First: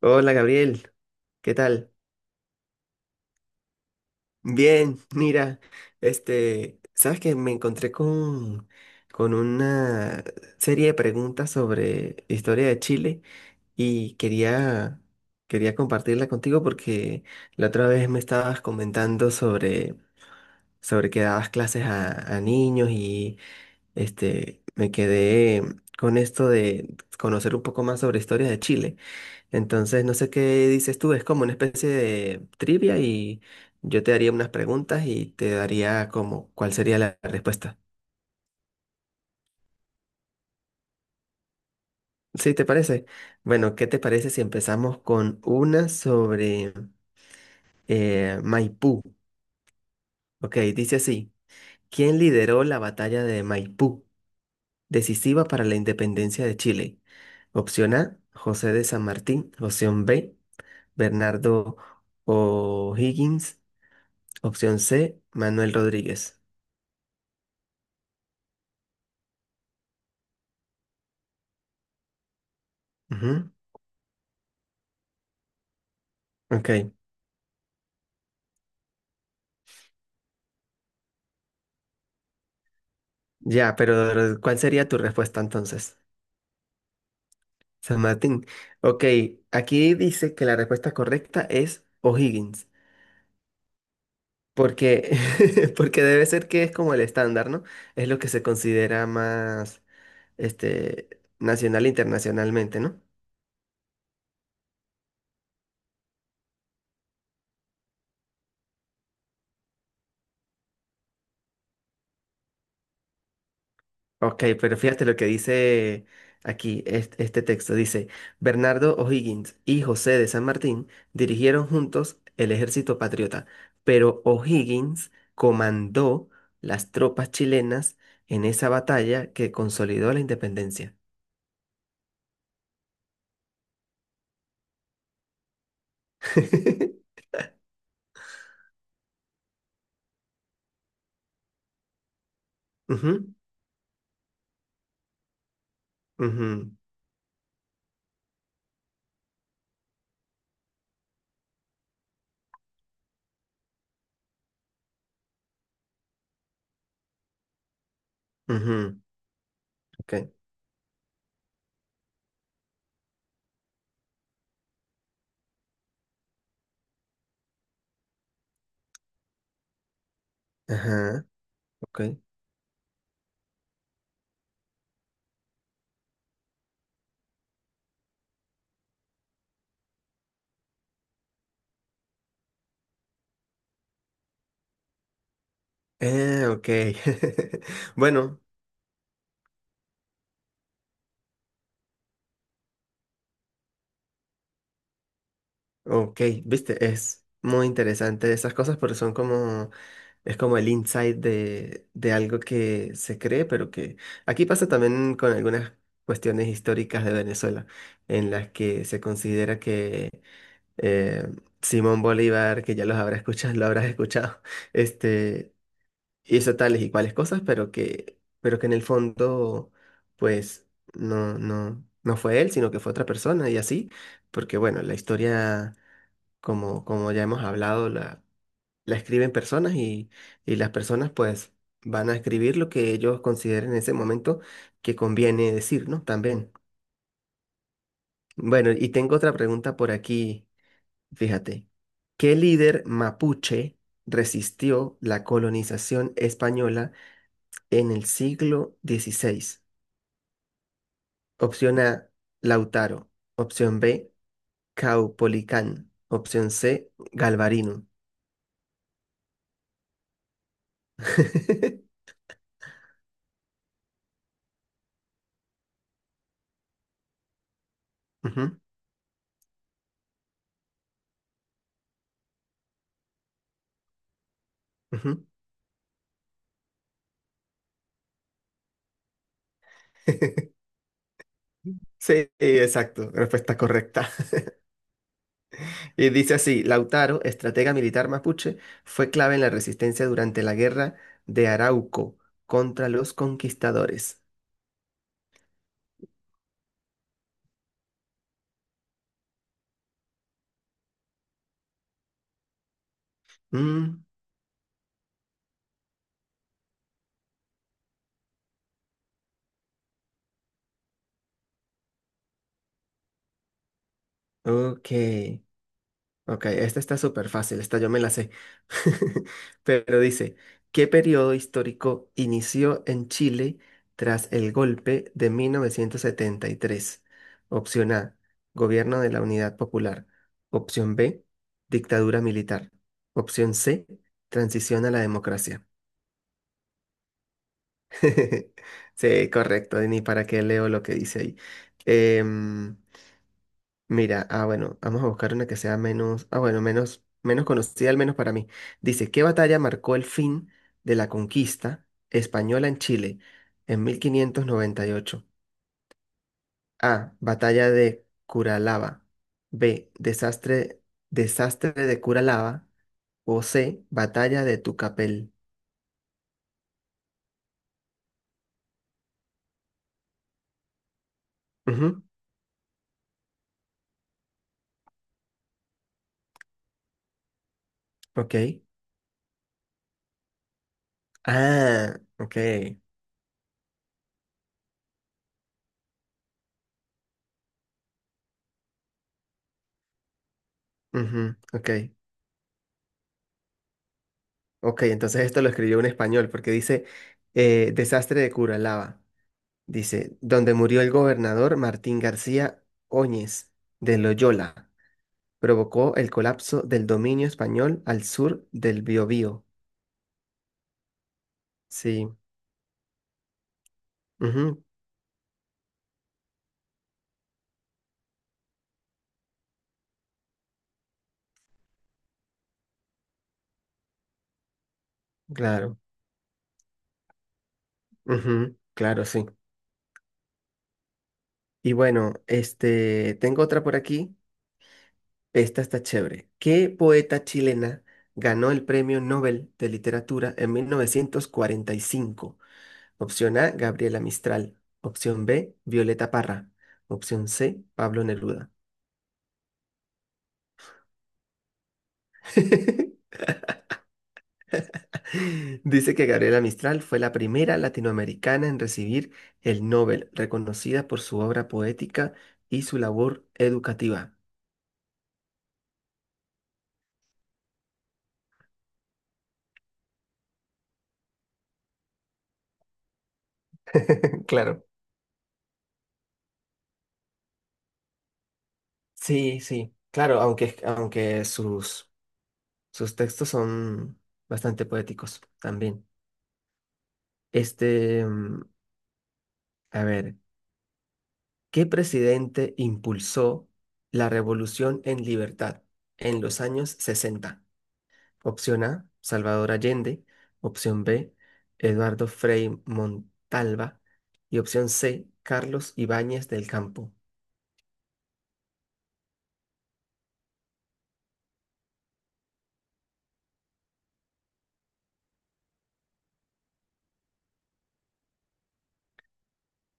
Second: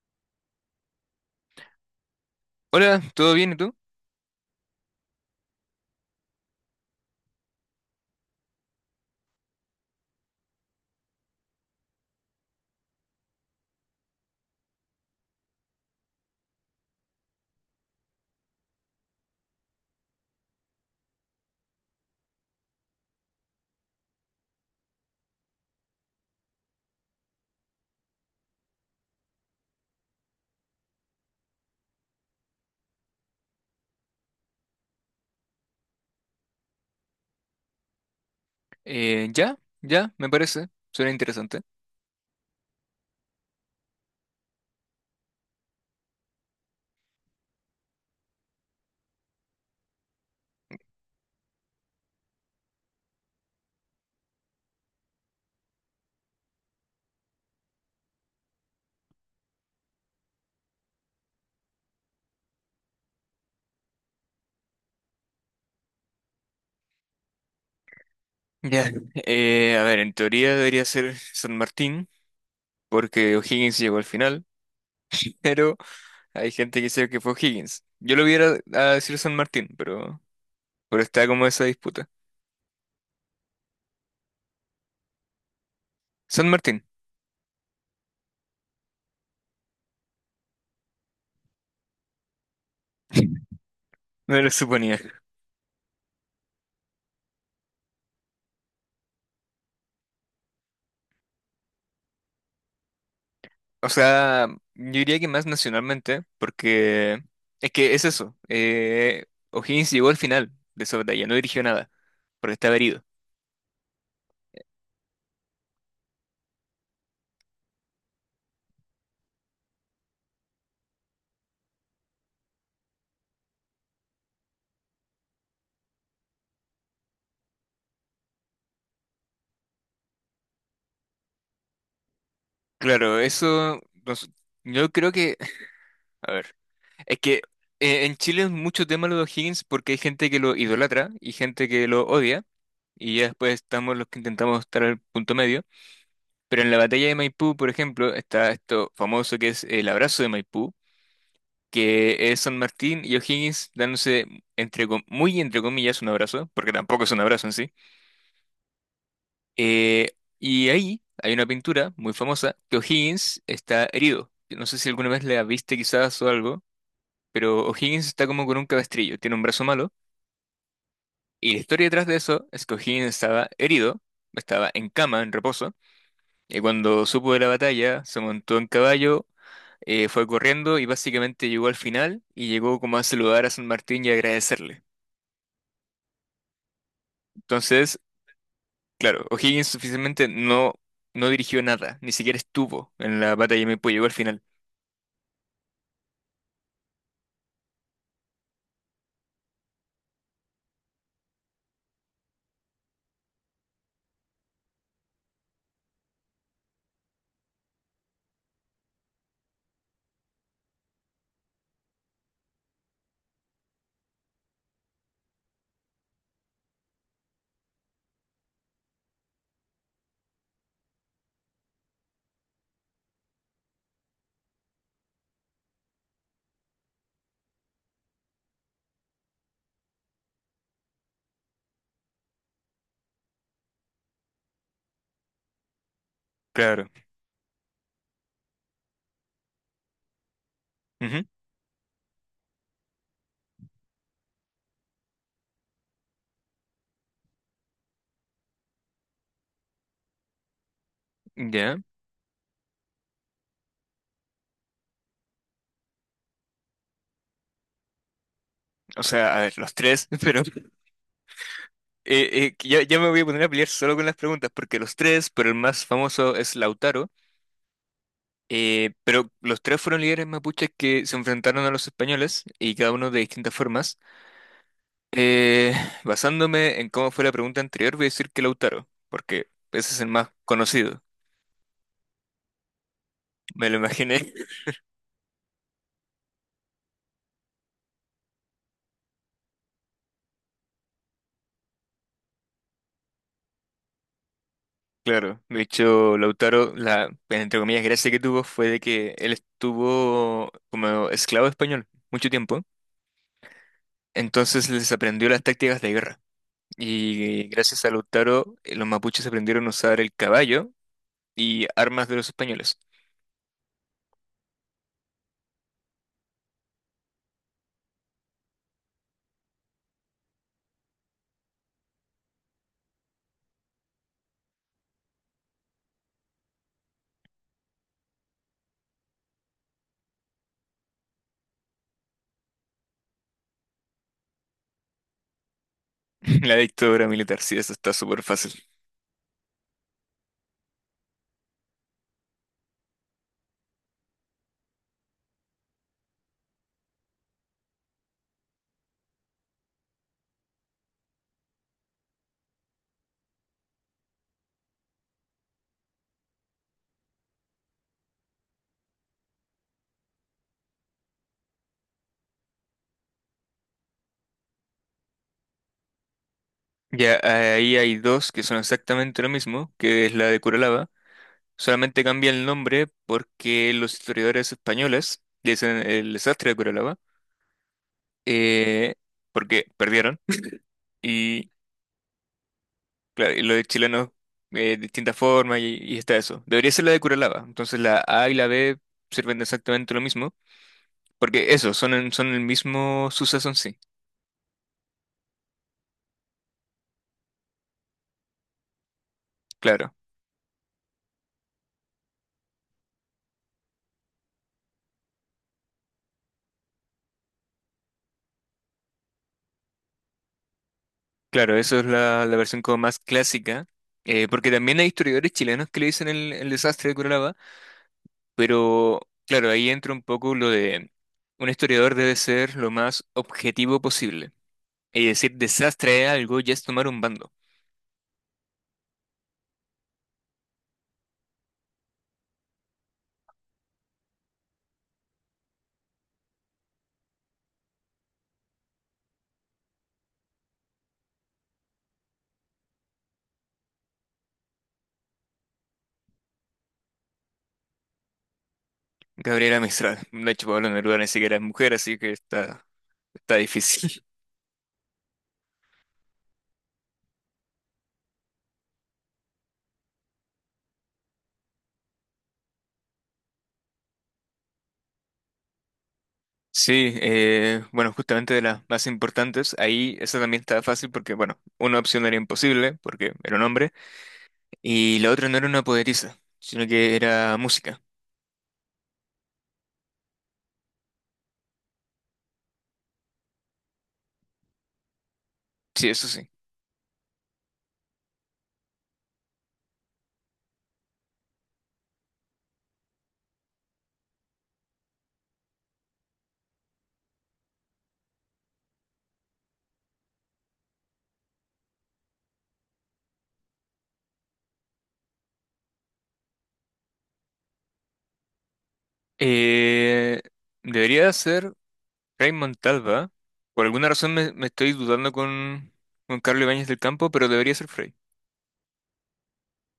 Hola Gabriel, ¿qué tal? Hola, ¿todo bien y tú? Bien, mira, sabes que me encontré con una serie de preguntas sobre historia de Chile y quería compartirla contigo porque la otra vez me estabas comentando sobre que dabas clases a niños y me quedé con esto de conocer un poco más sobre historia de Chile. Entonces, no sé qué dices tú, es como una especie de trivia y yo te daría unas preguntas y te daría como cuál sería la respuesta. Ya, ya, me parece. Suena interesante. ¿Sí te parece? Bueno, ¿qué te parece si empezamos con una sobre Maipú? Ok, dice así, ¿quién lideró la batalla de Maipú, decisiva para la independencia de Chile? Opción A, José de San Martín. Opción B, Bernardo O'Higgins. Opción C, Manuel Rodríguez. Ya. A ver, en teoría debería ser San Martín, porque Ujú. O'Higgins llegó al final, pero hay Ok, gente que dice que fue O'Higgins. Yo lo hubiera a decir San Martín, pero está como esa disputa. ya, pero ¿cuál sería tu respuesta entonces, San Martín, San Martín? Ok, aquí dice que la respuesta correcta es O'Higgins, me lo suponía. porque, porque debe ser que es como el estándar, ¿no? Es lo que se considera más este, nacional e internacionalmente, ¿no? O sea, yo diría que más nacionalmente, porque es que es eso. O'Higgins llegó al final de esa batalla, no dirigió nada, porque estaba herido. Ok, pero fíjate lo que dice aquí texto. Dice, Bernardo O'Higgins y José de San Martín dirigieron juntos el ejército patriota, pero O'Higgins comandó las tropas chilenas en esa batalla que consolidó la independencia. Claro, eso, nos- yo creo que, a ver, es que en Chile es mucho tema lo de O'Higgins porque hay gente que lo idolatra y gente que lo odia, y ya Ujú, después estamos los que intentamos estar al punto medio, pero en ujú, la batalla de Maipú, por ejemplo, está esto famoso que es el abrazo de Maipú, que es San Martín y O'Higgins dándose muy entre comillas un abrazo, porque tampoco es un abrazo en sí. ujú, ok, Y ahí hay una pintura muy famosa que O'Higgins está herido. No sé si alguna vez la viste quizás o algo, pero O'Higgins está como con un cabestrillo, tiene un brazo malo. ajá, Y la historia ok. detrás de eso es que O'Higgins estaba herido, estaba en cama, en reposo, y cuando supo de la batalla, se montó en caballo, fue corriendo y básicamente llegó al final y llegó como a saludar a San Martín y agradecerle. Ok. Entonces, Bueno. claro, O'Higgins oficialmente no dirigió nada, ni siquiera estuvo en la batalla de Maipú, llegó al final. Ok, viste, es muy interesante esas cosas porque son como, es como el insight de algo que se cree, pero que aquí pasa también con algunas cuestiones históricas de Venezuela, en las que se considera que eh, Simón Bolívar, que ya los habrás escuchado, lo habrás escuchado, este, hizo tales y cuales cosas, pero que en el fondo, pues, no, no, no fue él, sino que fue otra persona y así, porque bueno, la historia como ya hemos hablado, la escriben personas y las personas pues van a escribir lo que ellos consideren en ese momento que conviene decir, ¿no? También. Claro. Bueno, y tengo otra pregunta por aquí, Ujú. fíjate. ¿Qué líder mapuche resistió la colonización española en el siglo XVI? Ya, Opción A, Lautaro. Opción B, Caupolicán. Opción C, Galvarino. o sea, a ver, los tres, pero ya, ya me voy a poner a pelear solo con las preguntas, porque los tres, pero el más famoso es Lautaro, Ujú, pero los tres fueron líderes mapuches que se enfrentaron a los españoles y cada uno de distintas formas. ujú. Eh, Basándome en cómo fue la pregunta anterior, voy a decir que Lautaro, porque ese es el más conocido. Sí, exacto, respuesta Me lo correcta. imaginé. Y dice así, Lautaro, estratega militar mapuche, fue clave en la resistencia durante la guerra de Arauco contra los conquistadores. Claro, de hecho, Lautaro, la, entre comillas, gracia que tuvo fue de que él estuvo como esclavo español mucho tiempo. Mm, Entonces les aprendió las tácticas de guerra. Y gracias a Lautaro, los mapuches aprendieron a usar el caballo y armas de los españoles. ok. Ok, esta está súper fácil, esta yo me la sé. Pero dice, ¿qué periodo histórico inició en Chile tras el golpe de 1973? Opción A, gobierno de la Unidad Popular. Opción B, dictadura militar. Opción C, transición a la democracia. La dictadura militar, sí, eso está súper fácil. Sí, correcto, ni para qué leo lo que dice ahí. Em, Mira, ah, bueno, vamos a buscar una que sea menos, ah, bueno, menos conocida, al menos para mí. Dice, ¿qué batalla marcó el fin de la conquista española en Chile en 1598? A, batalla de Curalaba. B, desastre de Curalaba. O C, batalla de Tucapel. Ya, ahí hay dos que son exactamente lo mismo, que es la de Curalaba. Ujú, Solamente cambia el nombre porque los historiadores españoles dicen el desastre de Curalaba, ok. eh, porque perdieron. Y Ah, ok. claro, y lo de chileno distintas formas y está eso. Debería ser la de Curalaba. Entonces la A y la B sirven de exactamente lo mismo, Ujú, porque ok. eso, son, son el mismo suceso en sí. Ok, entonces esto lo escribió un español porque dice desastre de Curalaba. Claro, Dice, donde murió el gobernador Martín García Óñez de Loyola, provocó el colapso del dominio español al sur del Biobío. claro, eso es Sí, la versión como más clásica, porque ujú, también hay historiadores chilenos que le dicen el desastre de Curalaba, pero claro, ahí entra un poco lo de un historiador debe ser lo más objetivo posible. Y decir claro, desastre es algo ya es tomar un bando. ujú, claro, sí. Y bueno, tengo otra por aquí. Esta está chévere. ¿Qué poeta chilena ganó el Premio Nobel de Literatura en 1945? Opción A, Gabriela Mistral. Opción B, Violeta Parra. Opción C, Pablo Neruda. Gabriela Mistral. De hecho, Pablo Neruda ni siquiera es mujer, así que está... Está difícil. Dice que Gabriela Mistral fue la primera latinoamericana en recibir el Nobel, reconocida por su obra poética y su labor educativa. Sí, bueno, justamente de las más importantes, ahí esa también estaba fácil porque, bueno, una opción era imposible porque era un hombre Claro. y la otra no era una poderiza, sino que era música. Sí, sí, claro, aunque sus textos son bastante poéticos también. Sí, eso sí. Este, mm, a ver, ¿qué presidente impulsó la revolución en libertad en los años 60? Opción A, Salvador Allende. Opción B, Eduardo Frei Montalva. Y opción C, Carlos Ibáñez del Campo. Eh, Debería ser Raymond Montalva. Por alguna razón me estoy dudando con, Carlos Ibáñez del Campo, pero debería ser Frey.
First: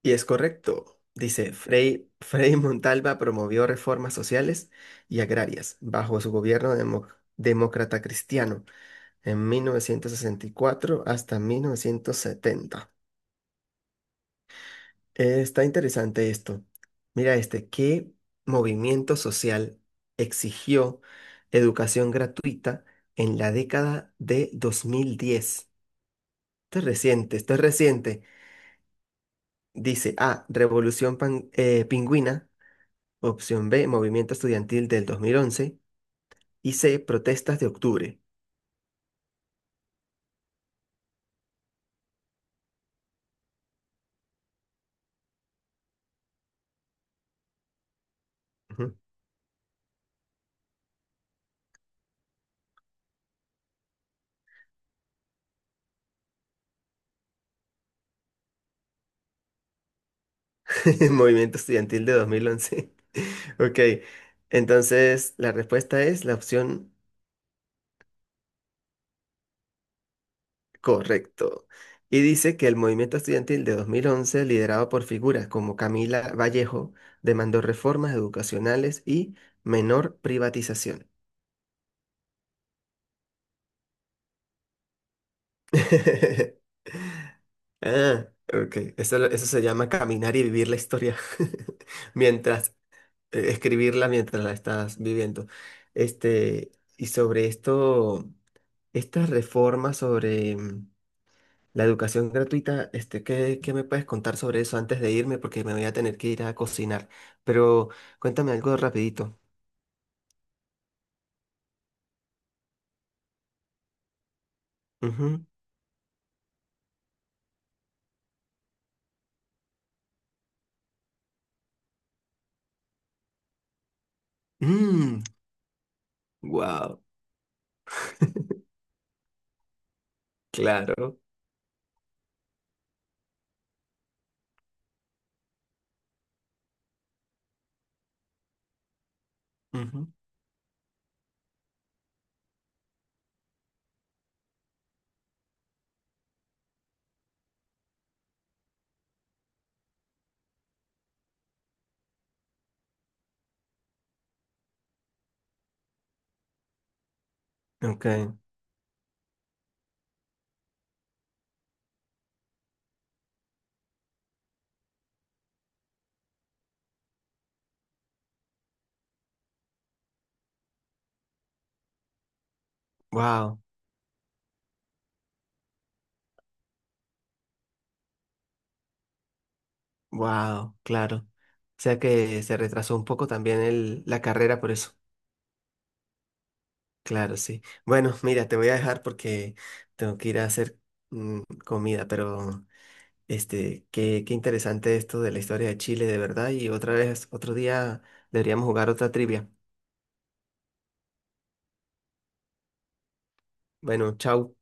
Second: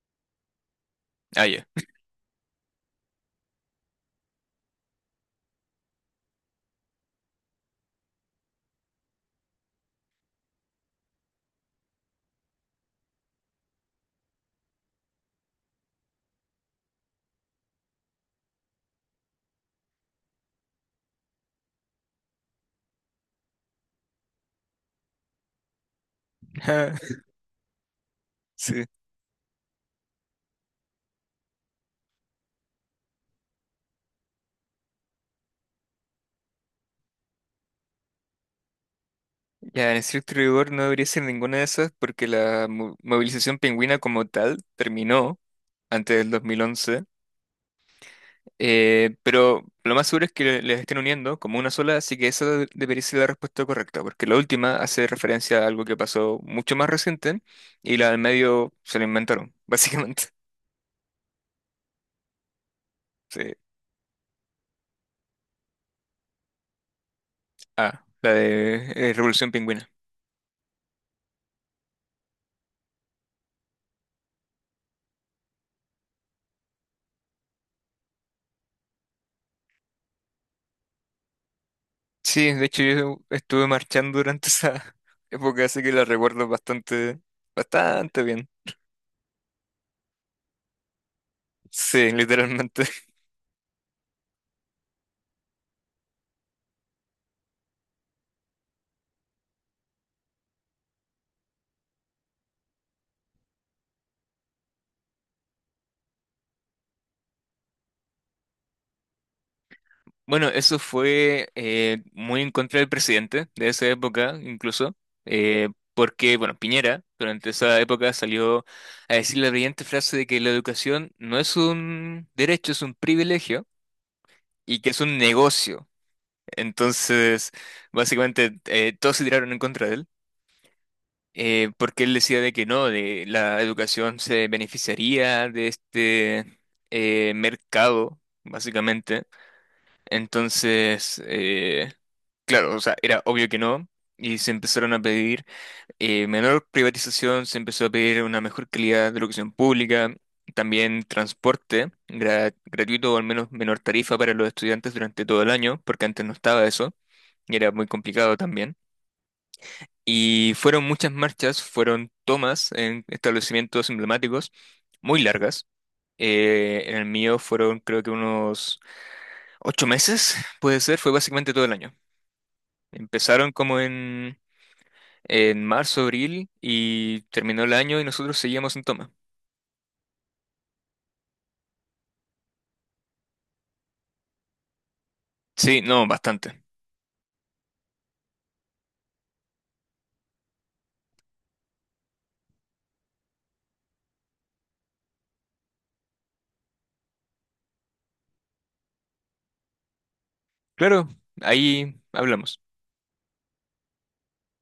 Y es correcto. Ah, Dice, ya. Frei Montalva promovió reformas sociales y agrarias bajo su gobierno demócrata cristiano en 1964 hasta 1970. Está interesante esto. Mira este, ¿qué movimiento social exigió educación gratuita en la década de 2010? Esto es reciente, esto es reciente. Sí. Dice A, Revolución Pingüina, opción B, Movimiento Estudiantil del 2011 y C, Protestas de Octubre. Ya, en estricto rigor no debería ser ninguna de esas porque la movilización pingüina como tal terminó antes del 2011, Ujú. Pero lo más seguro es que les estén uniendo como una sola, así que esa debería ser la respuesta correcta, porque la última hace referencia a algo que pasó mucho más reciente y la del medio se la inventaron, básicamente. Movimiento Estudiantil de 2011. Sí. Ok, entonces la respuesta es la opción. Ah, la de Revolución Pingüina. Correcto. Y dice que el movimiento estudiantil de 2011 liderado por figuras como Camila Vallejo, demandó reformas educacionales y menor privatización. Sí, de hecho yo estuve marchando durante esa época, así que la recuerdo bastante, bastante Ah, bien. ok. Eso, eso se llama caminar y vivir la historia Sí, mientras, literalmente. Escribirla mientras la estás viviendo. Este, y sobre esto, estas reformas sobre la educación gratuita, qué me puedes contar sobre eso antes de irme? Porque me voy a tener que ir a cocinar. Pero cuéntame algo rapidito. Bueno, eso fue muy en contra del presidente de esa época, incluso, Ujú. eh, porque, bueno, Piñera durante esa época salió a decir la brillante frase de que la educación no es un derecho, es un privilegio y que es un Mm, negocio. wow, Entonces, básicamente, todos se tiraron en contra de él, claro. Porque él decía de que no, de la educación se beneficiaría de este mercado, básicamente. Ujú. Entonces, claro, o sea, era obvio que no, y se empezaron a pedir menor privatización, se empezó a pedir una mejor calidad de educación pública, también transporte gratuito o al menos menor tarifa para los estudiantes durante todo el año, porque antes no estaba eso, y era muy Ok, complicado también. Y fueron muchas marchas, fueron tomas en establecimientos emblemáticos muy largas. En el mío fueron creo que unos 8 meses, puede ser, fue básicamente todo el año. Empezaron wow, como en marzo, abril y terminó el año y nosotros seguíamos en toma. wow, claro. O sea que se retrasó un poco también la carrera por eso. Sí, no, bastante. Claro, sí. Bueno, mira, te voy a dejar porque tengo que ir a hacer comida, pero qué interesante esto de la historia de Chile, de verdad. Y otra vez, otro día deberíamos jugar otra trivia. Claro, ahí hablamos. Bueno, chau.